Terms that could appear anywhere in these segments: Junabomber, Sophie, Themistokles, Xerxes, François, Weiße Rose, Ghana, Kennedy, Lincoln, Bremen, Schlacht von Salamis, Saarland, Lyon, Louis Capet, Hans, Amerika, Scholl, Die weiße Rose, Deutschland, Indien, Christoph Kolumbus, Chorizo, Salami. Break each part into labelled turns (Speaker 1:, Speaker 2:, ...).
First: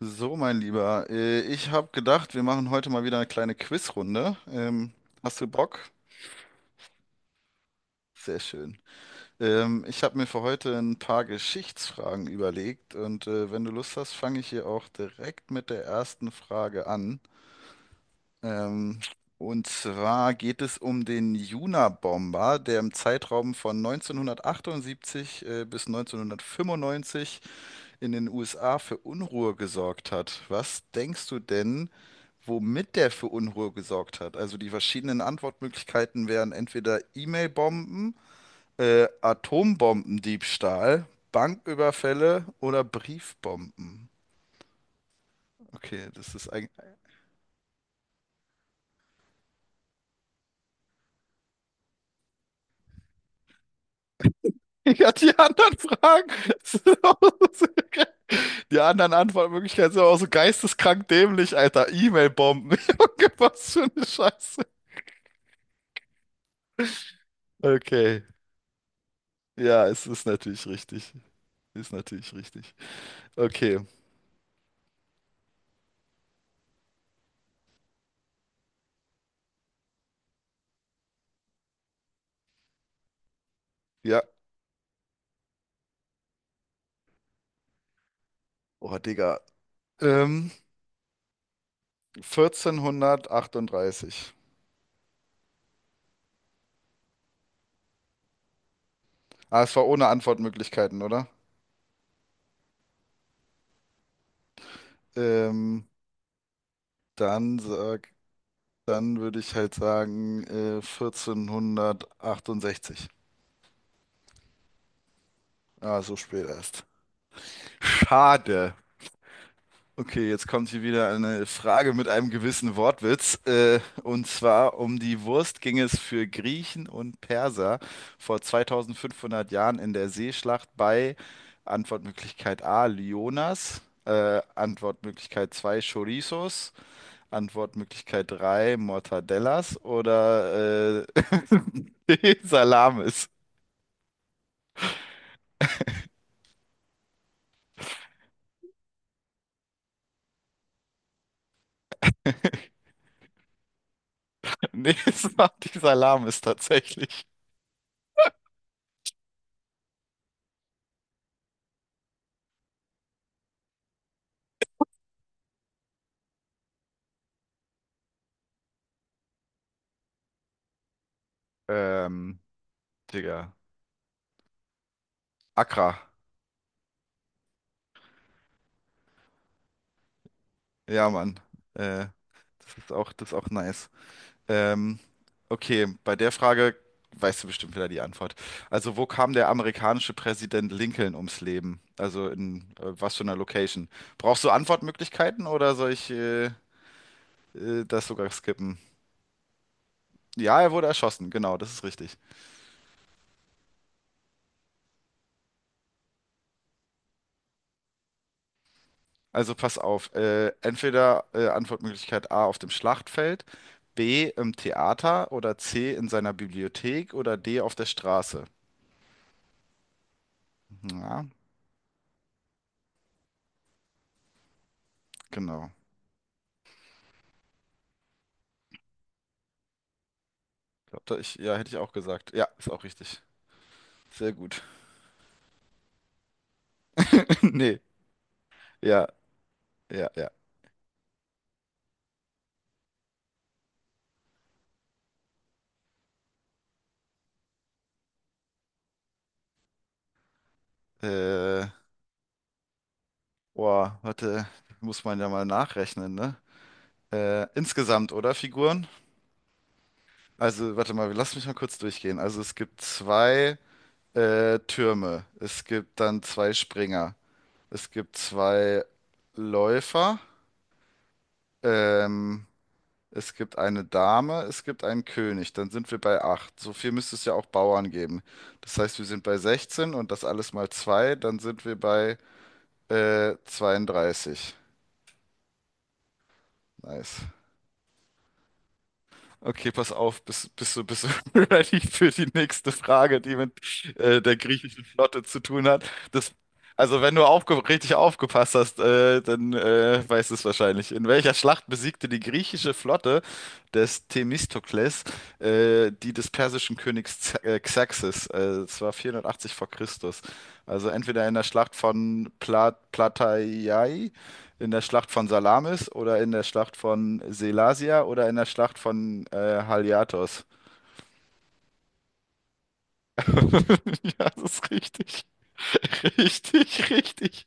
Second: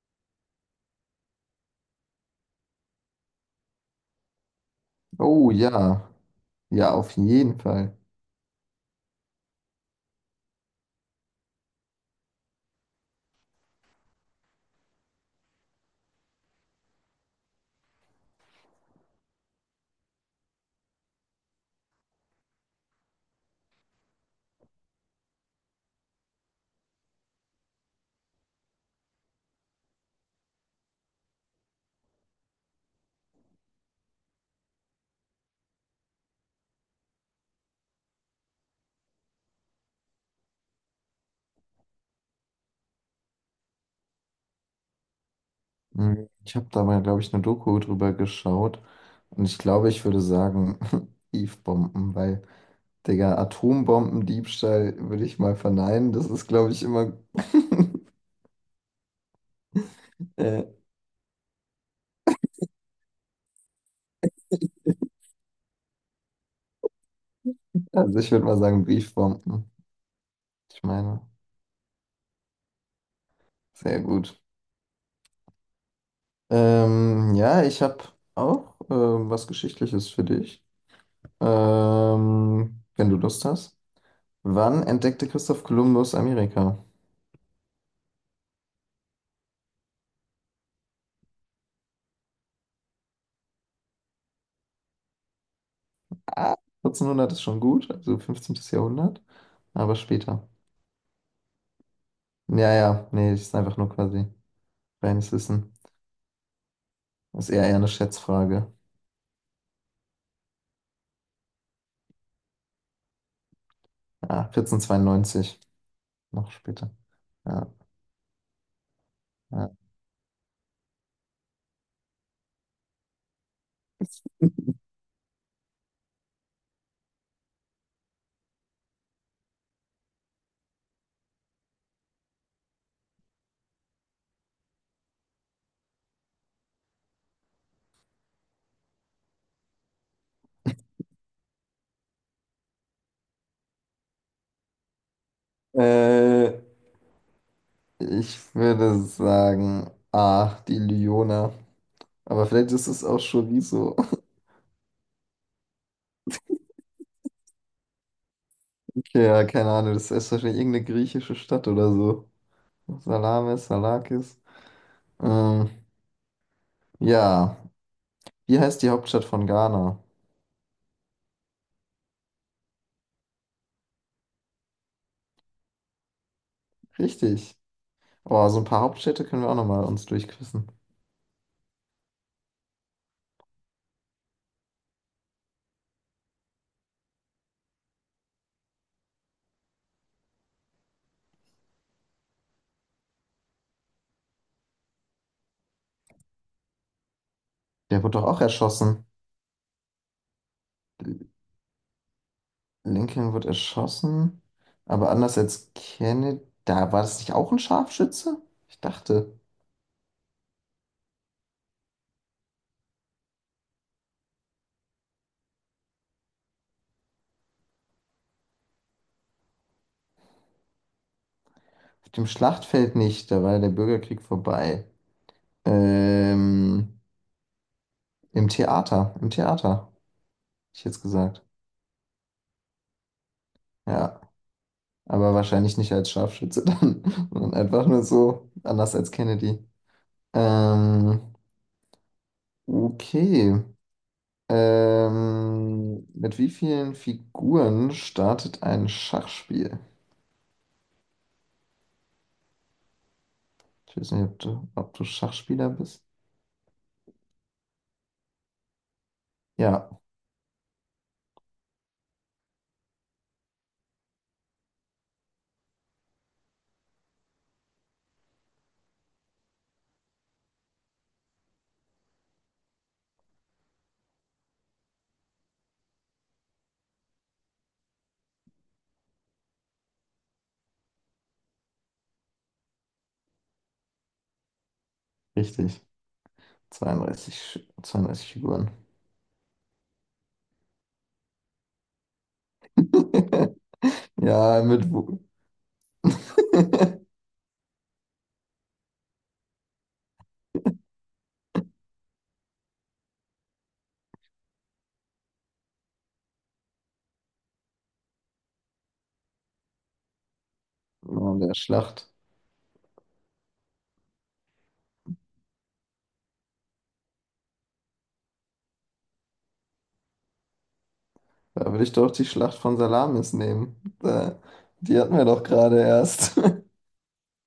Speaker 1: So, mein Lieber, ich habe gedacht, wir machen heute mal wieder eine kleine Quizrunde. Hast du
Speaker 2: Oh
Speaker 1: Bock?
Speaker 2: ja, ja, auf jeden Fall.
Speaker 1: Sehr schön. Ich habe mir für heute ein paar Geschichtsfragen überlegt und wenn du Lust hast, fange ich hier auch direkt mit der ersten Frage an. Ähm, und zwar geht es um den Junabomber, der im Zeitraum von 1978 bis 1995 in den USA für Unruhe gesorgt hat. Was denkst du denn, womit der für Unruhe gesorgt hat? Also die verschiedenen Antwortmöglichkeiten wären entweder E-Mail-Bomben, Atombombendiebstahl, Banküberfälle oder Briefbomben. Okay,
Speaker 2: Mhm.
Speaker 1: das ist
Speaker 2: Ich habe
Speaker 1: eigentlich.
Speaker 2: da mal, glaube ich, eine Doku drüber geschaut und ich glaube, ich würde sagen, Eve-Bomben, weil, Digga, Atombombendiebstahl
Speaker 1: Ja,
Speaker 2: würde
Speaker 1: die
Speaker 2: ich mal
Speaker 1: anderen
Speaker 2: verneinen. Das
Speaker 1: Fragen
Speaker 2: ist, glaube ich,
Speaker 1: sind
Speaker 2: immer,
Speaker 1: auch so geil. Die anderen Antwortmöglichkeiten sind auch so
Speaker 2: äh,
Speaker 1: geisteskrank dämlich, Alter. E-Mail-Bomben. Junge, was für eine Scheiße.
Speaker 2: also
Speaker 1: Okay.
Speaker 2: ich würde mal sagen, Briefbomben.
Speaker 1: Ja, es ist natürlich
Speaker 2: Ich
Speaker 1: richtig.
Speaker 2: meine,
Speaker 1: Ist natürlich richtig. Okay.
Speaker 2: sehr gut. Ja, ich habe auch was Geschichtliches für dich, wenn du Lust hast.
Speaker 1: Ja.
Speaker 2: Wann entdeckte Christoph Kolumbus Amerika?
Speaker 1: Oh, Digga. Ähm, 1438.
Speaker 2: Ah, 1400 ist schon gut, also 15. Jahrhundert,
Speaker 1: Ah, es war
Speaker 2: aber
Speaker 1: ohne
Speaker 2: später.
Speaker 1: Antwortmöglichkeiten, oder?
Speaker 2: Ja, ja, nee, das ist einfach nur quasi reines Wissen.
Speaker 1: Ähm,
Speaker 2: Das ist
Speaker 1: dann
Speaker 2: eher eine
Speaker 1: sag,
Speaker 2: Schätzfrage.
Speaker 1: Dann würde ich halt sagen, 1468.
Speaker 2: Ja, 1492,
Speaker 1: Ah, so spät
Speaker 2: noch
Speaker 1: erst.
Speaker 2: später. Ja,
Speaker 1: Schade.
Speaker 2: ja.
Speaker 1: Okay, jetzt kommt hier wieder eine Frage mit einem gewissen Wortwitz. Und zwar um die Wurst ging es für Griechen und Perser vor 2500 Jahren in der Seeschlacht bei Antwortmöglichkeit A, Lyonas, Antwortmöglichkeit 2, Chorizos, Antwortmöglichkeit 3, Mortadellas oder D, Salamis.
Speaker 2: Äh, Ich würde sagen, ah, die Lyona. Aber vielleicht ist es auch Chorizo.
Speaker 1: Nee, es war die Salamis tatsächlich.
Speaker 2: Okay, ja, keine Ahnung, das ist wahrscheinlich irgendeine griechische Stadt oder so. Salamis, Salakis. Ähm, ja, wie heißt die Hauptstadt von Ghana?
Speaker 1: Ähm, Digga, Accra.
Speaker 2: Richtig. Oh, so ein paar Hauptstädte können wir auch nochmal uns durchquissen.
Speaker 1: Ja, Mann. Äh, Das ist auch, das ist auch nice. Ähm, okay, bei der Frage weißt du bestimmt wieder die Antwort. Also, wo kam der amerikanische Präsident Lincoln ums Leben? Also in was für einer Location? Brauchst du Antwortmöglichkeiten oder soll ich
Speaker 2: Der
Speaker 1: das
Speaker 2: wurde doch
Speaker 1: sogar
Speaker 2: auch
Speaker 1: skippen?
Speaker 2: erschossen.
Speaker 1: Ja, er wurde erschossen, genau, das ist richtig.
Speaker 2: Lincoln wird erschossen, aber anders als Kennedy. Da war das nicht auch ein Scharfschütze? Ich dachte,
Speaker 1: Also pass auf, entweder Antwortmöglichkeit A auf dem Schlachtfeld, B im Theater oder C in seiner Bibliothek oder D auf der Straße. Ja,
Speaker 2: auf dem Schlachtfeld nicht, da war ja der Bürgerkrieg vorbei.
Speaker 1: genau.
Speaker 2: Ähm, im Theater, hätte ich jetzt
Speaker 1: Glaub, da ich,
Speaker 2: gesagt.
Speaker 1: ja, hätte ich auch gesagt. Ja, ist auch richtig.
Speaker 2: Ja,
Speaker 1: Sehr gut.
Speaker 2: aber wahrscheinlich nicht als Scharfschütze dann, sondern
Speaker 1: Nee,
Speaker 2: einfach nur so, anders
Speaker 1: ja,
Speaker 2: als Kennedy.
Speaker 1: ja, ja.
Speaker 2: Ähm, okay. Mit wie vielen Figuren startet ein Schachspiel?
Speaker 1: Äh,
Speaker 2: Ich
Speaker 1: Boah,
Speaker 2: weiß nicht, ob
Speaker 1: warte,
Speaker 2: du, ob du
Speaker 1: muss man ja mal
Speaker 2: Schachspieler bist.
Speaker 1: nachrechnen, ne? Insgesamt, oder, Figuren?
Speaker 2: Ja,
Speaker 1: Also, warte mal, lass mich mal kurz durchgehen. Also, es gibt zwei Türme. Es gibt dann zwei Springer. Es gibt zwei Läufer. Ähm, Es gibt eine Dame, es gibt einen König. Dann sind wir bei 8. So viel müsste es ja auch Bauern geben. Das heißt, wir sind bei 16 und das alles mal 2, dann sind wir bei 32.
Speaker 2: richtig.
Speaker 1: Nice.
Speaker 2: 32, 32 Figuren.
Speaker 1: Okay, pass auf, bist du ready für die nächste Frage, die mit der
Speaker 2: Ja,
Speaker 1: griechischen
Speaker 2: mit wo?
Speaker 1: Flotte zu tun hat? Das, also wenn du aufge richtig aufgepasst hast, dann weißt du es wahrscheinlich. In welcher Schlacht besiegte die griechische Flotte des Themistokles die des persischen Königs Z Xerxes? Das war 480 vor Christus. Also entweder in
Speaker 2: Oh,
Speaker 1: der
Speaker 2: der
Speaker 1: Schlacht
Speaker 2: Schlacht.
Speaker 1: von Plataiai, in der Schlacht von Salamis oder in der Schlacht von Selasia oder in der Schlacht von Haliartos?
Speaker 2: Da würde ich doch die Schlacht von Salamis nehmen.
Speaker 1: Ja,
Speaker 2: Da,
Speaker 1: das ist
Speaker 2: die hatten
Speaker 1: richtig.
Speaker 2: wir doch gerade erst.
Speaker 1: Richtig, richtig.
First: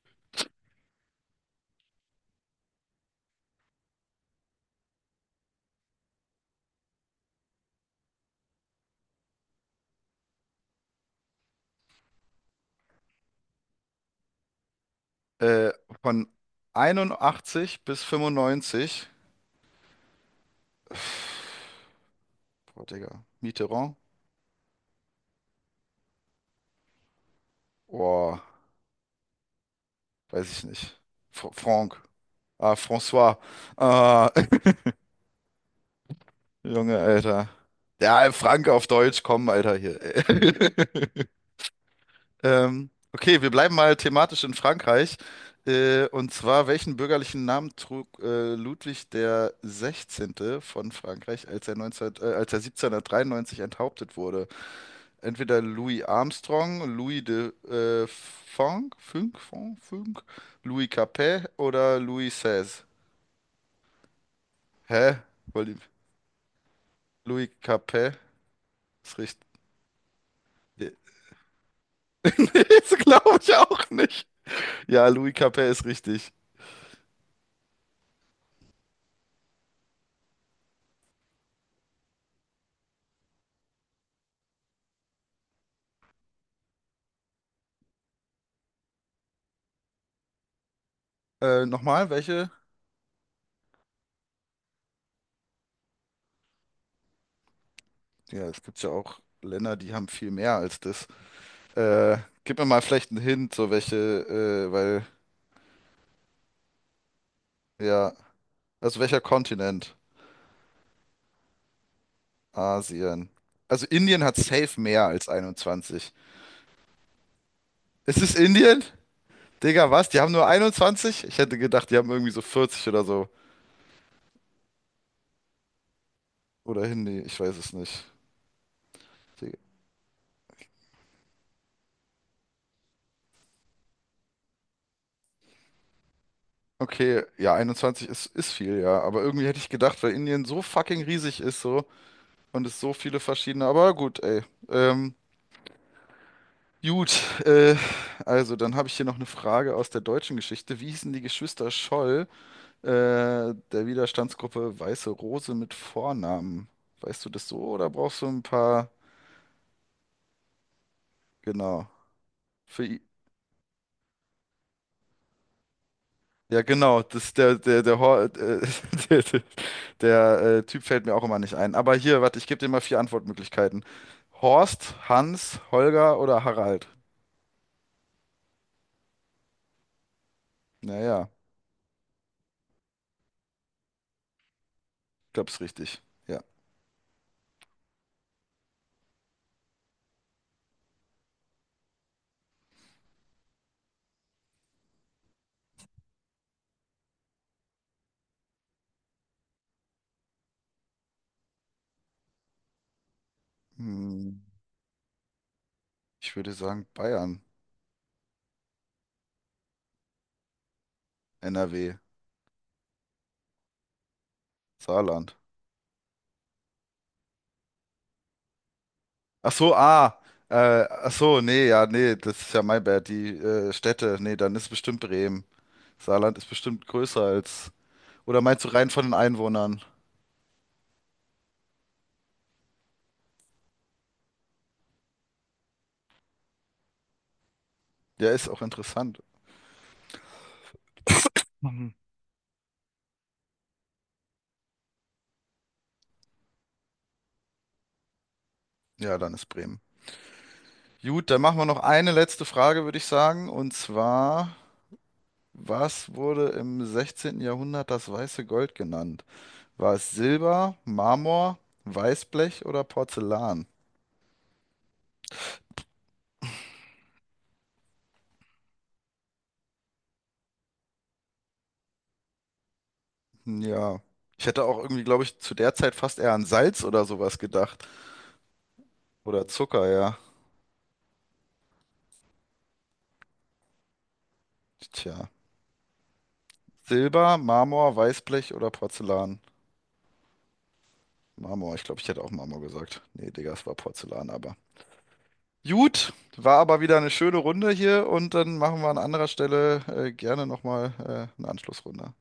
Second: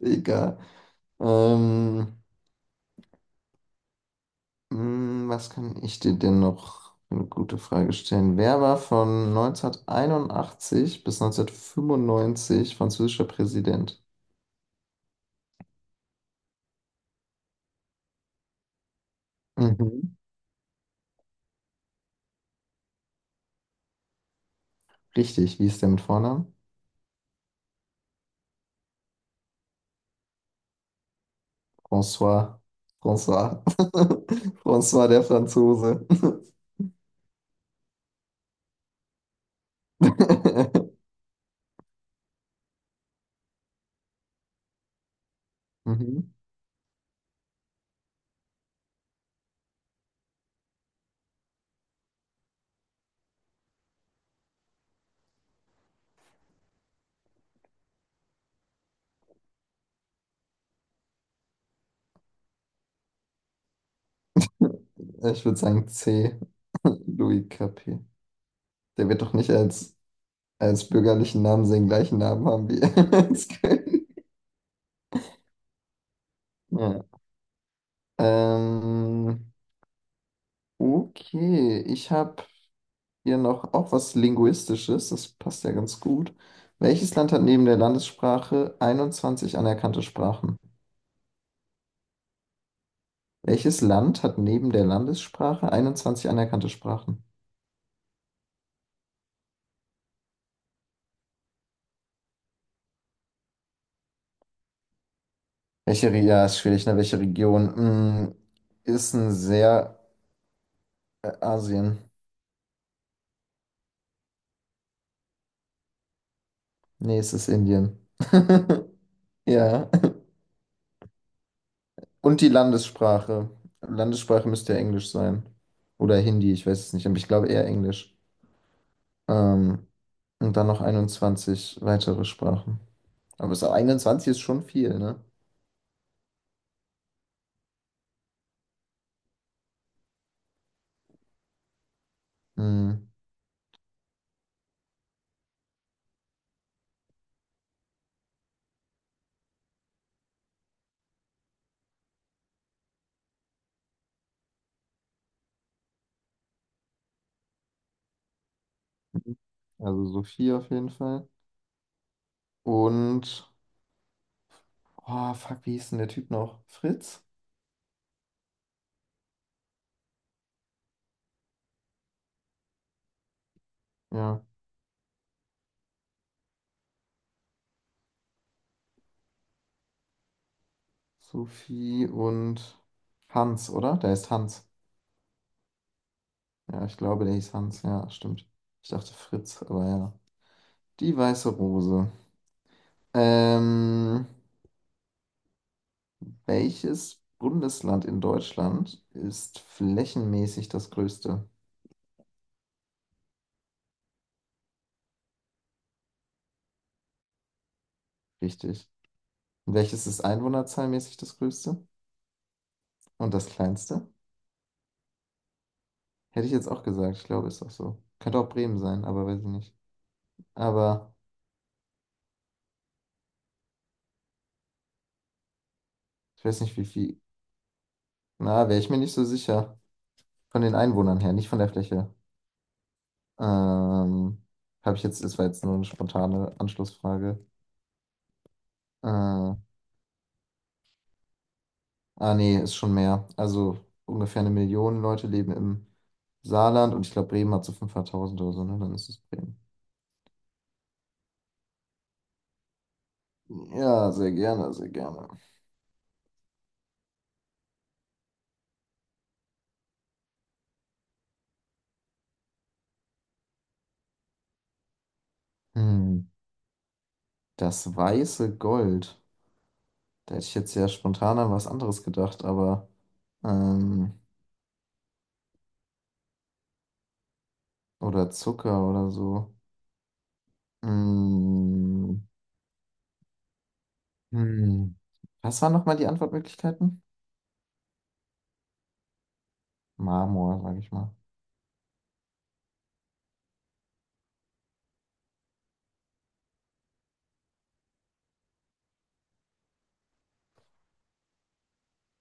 Speaker 2: Egal. Ähm, Was kann ich dir denn noch eine gute Frage stellen? Wer war von 1981 bis 1995 französischer Präsident?
Speaker 1: Äh, von 81 bis 95.
Speaker 2: Mhm.
Speaker 1: Boah, Digga. Mitterrand?
Speaker 2: Richtig, wie ist der mit Vornamen?
Speaker 1: Boah, weiß ich nicht. Fr Franck.
Speaker 2: François.
Speaker 1: Ah, François.
Speaker 2: François.
Speaker 1: Ah,
Speaker 2: François der Franzose.
Speaker 1: Junge, Alter. Ja, Frank auf Deutsch, komm, Alter, hier. Okay, wir bleiben mal thematisch in Frankreich. Und
Speaker 2: Mhm.
Speaker 1: zwar, welchen bürgerlichen Namen trug Ludwig der Sechzehnte von Frankreich, als er 1793 enthauptet wurde? Entweder Louis Armstrong, Louis de Funk, Funk, Funk, Funk, Louis Capet oder Louis XVI? Hä?
Speaker 2: Ich würde
Speaker 1: Wollt ihr-
Speaker 2: sagen C.
Speaker 1: Louis
Speaker 2: Louis Capet.
Speaker 1: Capet
Speaker 2: Der
Speaker 1: ist
Speaker 2: wird doch
Speaker 1: richtig.
Speaker 2: nicht als
Speaker 1: Nee,
Speaker 2: bürgerlichen Namen seinen gleichen Namen
Speaker 1: nee,
Speaker 2: haben wie
Speaker 1: das glaube
Speaker 2: als
Speaker 1: ich auch
Speaker 2: König.
Speaker 1: nicht. Ja, Louis Capet ist richtig.
Speaker 2: Ja. Ähm, okay, ich habe hier noch auch was Linguistisches, das passt ja ganz gut. Welches Land hat neben der Landessprache 21 anerkannte Sprachen?
Speaker 1: Nochmal, welche?
Speaker 2: Welches Land hat neben der Landessprache 21 anerkannte Sprachen?
Speaker 1: Ja, es gibt ja auch Länder, die haben viel mehr als das. Äh, Gib mir mal vielleicht einen Hint, so welche, weil,
Speaker 2: Welche, ja, ist schwierig, ne? Welche
Speaker 1: ja,
Speaker 2: Region?
Speaker 1: also
Speaker 2: Ist
Speaker 1: welcher
Speaker 2: ein
Speaker 1: Kontinent?
Speaker 2: sehr Asien.
Speaker 1: Asien. Also Indien hat safe mehr als 21.
Speaker 2: Nee, es ist Indien.
Speaker 1: Ist es Indien?
Speaker 2: Ja.
Speaker 1: Digga, was? Die haben nur 21? Ich hätte gedacht, die haben irgendwie
Speaker 2: Und
Speaker 1: so
Speaker 2: die
Speaker 1: 40 oder so.
Speaker 2: Landessprache. Landessprache müsste ja Englisch sein. Oder Hindi, ich weiß
Speaker 1: Oder
Speaker 2: es nicht, aber
Speaker 1: Hindi,
Speaker 2: ich
Speaker 1: ich
Speaker 2: glaube
Speaker 1: weiß
Speaker 2: eher
Speaker 1: es nicht.
Speaker 2: Englisch.
Speaker 1: Digga.
Speaker 2: Ähm, und dann noch 21 weitere Sprachen. Aber so 21 ist schon viel, ne?
Speaker 1: Okay, ja, 21 ist viel, ja. Aber irgendwie hätte ich gedacht, weil Indien so fucking riesig ist so und es so
Speaker 2: Mhm.
Speaker 1: viele verschiedene. Aber gut, ey. Ähm, Gut, also dann habe ich hier noch eine Frage aus der deutschen Geschichte. Wie hießen die Geschwister Scholl, äh, der Widerstandsgruppe Weiße Rose mit Vornamen? Weißt du das so oder brauchst du ein paar?
Speaker 2: Also Sophie auf jeden Fall.
Speaker 1: Genau. Für, i-
Speaker 2: Und, oh, fuck, wie hieß denn der Typ noch?
Speaker 1: ja, genau.
Speaker 2: Fritz?
Speaker 1: Das, der, der, der, Hor- der, der, der Typ fällt mir auch immer nicht ein. Aber hier, warte, ich gebe dir mal vier Antwortmöglichkeiten.
Speaker 2: Ja,
Speaker 1: Horst, Hans, Holger oder Harald? Naja,
Speaker 2: Sophie und Hans, oder? Der ist Hans.
Speaker 1: glaub's richtig. Ja.
Speaker 2: Ja, ich glaube, der hieß Hans. Ja, stimmt. Ich dachte Fritz, aber ja. Die weiße Rose. Ähm, welches Bundesland in Deutschland ist flächenmäßig das größte?
Speaker 1: Hm, ich würde sagen Bayern,
Speaker 2: Richtig. Und welches ist einwohnerzahlmäßig das größte
Speaker 1: NRW,
Speaker 2: und das kleinste?
Speaker 1: Saarland.
Speaker 2: Hätte ich jetzt auch gesagt, ich glaube, ist auch so. Könnte auch Bremen sein, aber weiß ich
Speaker 1: Ach so,
Speaker 2: nicht.
Speaker 1: ach
Speaker 2: Aber
Speaker 1: so, nee, ja, nee, das ist ja mein Bad, die Städte, nee, dann ist bestimmt Bremen. Saarland
Speaker 2: ich
Speaker 1: ist
Speaker 2: weiß nicht, wie
Speaker 1: bestimmt
Speaker 2: viel.
Speaker 1: größer als, oder meinst du
Speaker 2: Na, wäre
Speaker 1: rein
Speaker 2: ich mir
Speaker 1: von den
Speaker 2: nicht so sicher.
Speaker 1: Einwohnern?
Speaker 2: Von den Einwohnern her, nicht von der Fläche. Ähm, habe ich jetzt, das war jetzt nur eine spontane Anschlussfrage.
Speaker 1: Ja, ist auch interessant.
Speaker 2: Ah, nee, ist schon mehr. Also ungefähr eine Million Leute leben im Saarland und ich glaube, Bremen hat so 500.000 oder so, ne? Dann ist
Speaker 1: Ja,
Speaker 2: es
Speaker 1: dann ist
Speaker 2: Bremen.
Speaker 1: Bremen. Gut, dann machen wir noch eine letzte Frage, würde ich sagen, und
Speaker 2: Ja, sehr
Speaker 1: zwar,
Speaker 2: gerne, sehr gerne.
Speaker 1: was wurde im 16. Jahrhundert das weiße Gold genannt? War es Silber, Marmor, Weißblech oder Porzellan?
Speaker 2: Hm, das weiße Gold. Da hätte ich jetzt ja spontan an was anderes gedacht, aber
Speaker 1: Hm, ja,
Speaker 2: ähm,
Speaker 1: ich hätte auch irgendwie, glaube ich, zu der Zeit fast eher an Salz oder sowas gedacht.
Speaker 2: oder Zucker oder
Speaker 1: Oder
Speaker 2: so.
Speaker 1: Zucker, ja.
Speaker 2: Mm, hm.
Speaker 1: Tja.
Speaker 2: Was waren nochmal die Antwortmöglichkeiten?
Speaker 1: Silber, Marmor, Weißblech oder Porzellan?
Speaker 2: Marmor, sage ich mal.
Speaker 1: Marmor, ich glaube, ich hätte auch Marmor gesagt. Nee, Digga, es war Porzellan, aber. Gut, war aber wieder eine schöne Runde hier und dann machen wir an anderer Stelle gerne nochmal eine Anschlussrunde.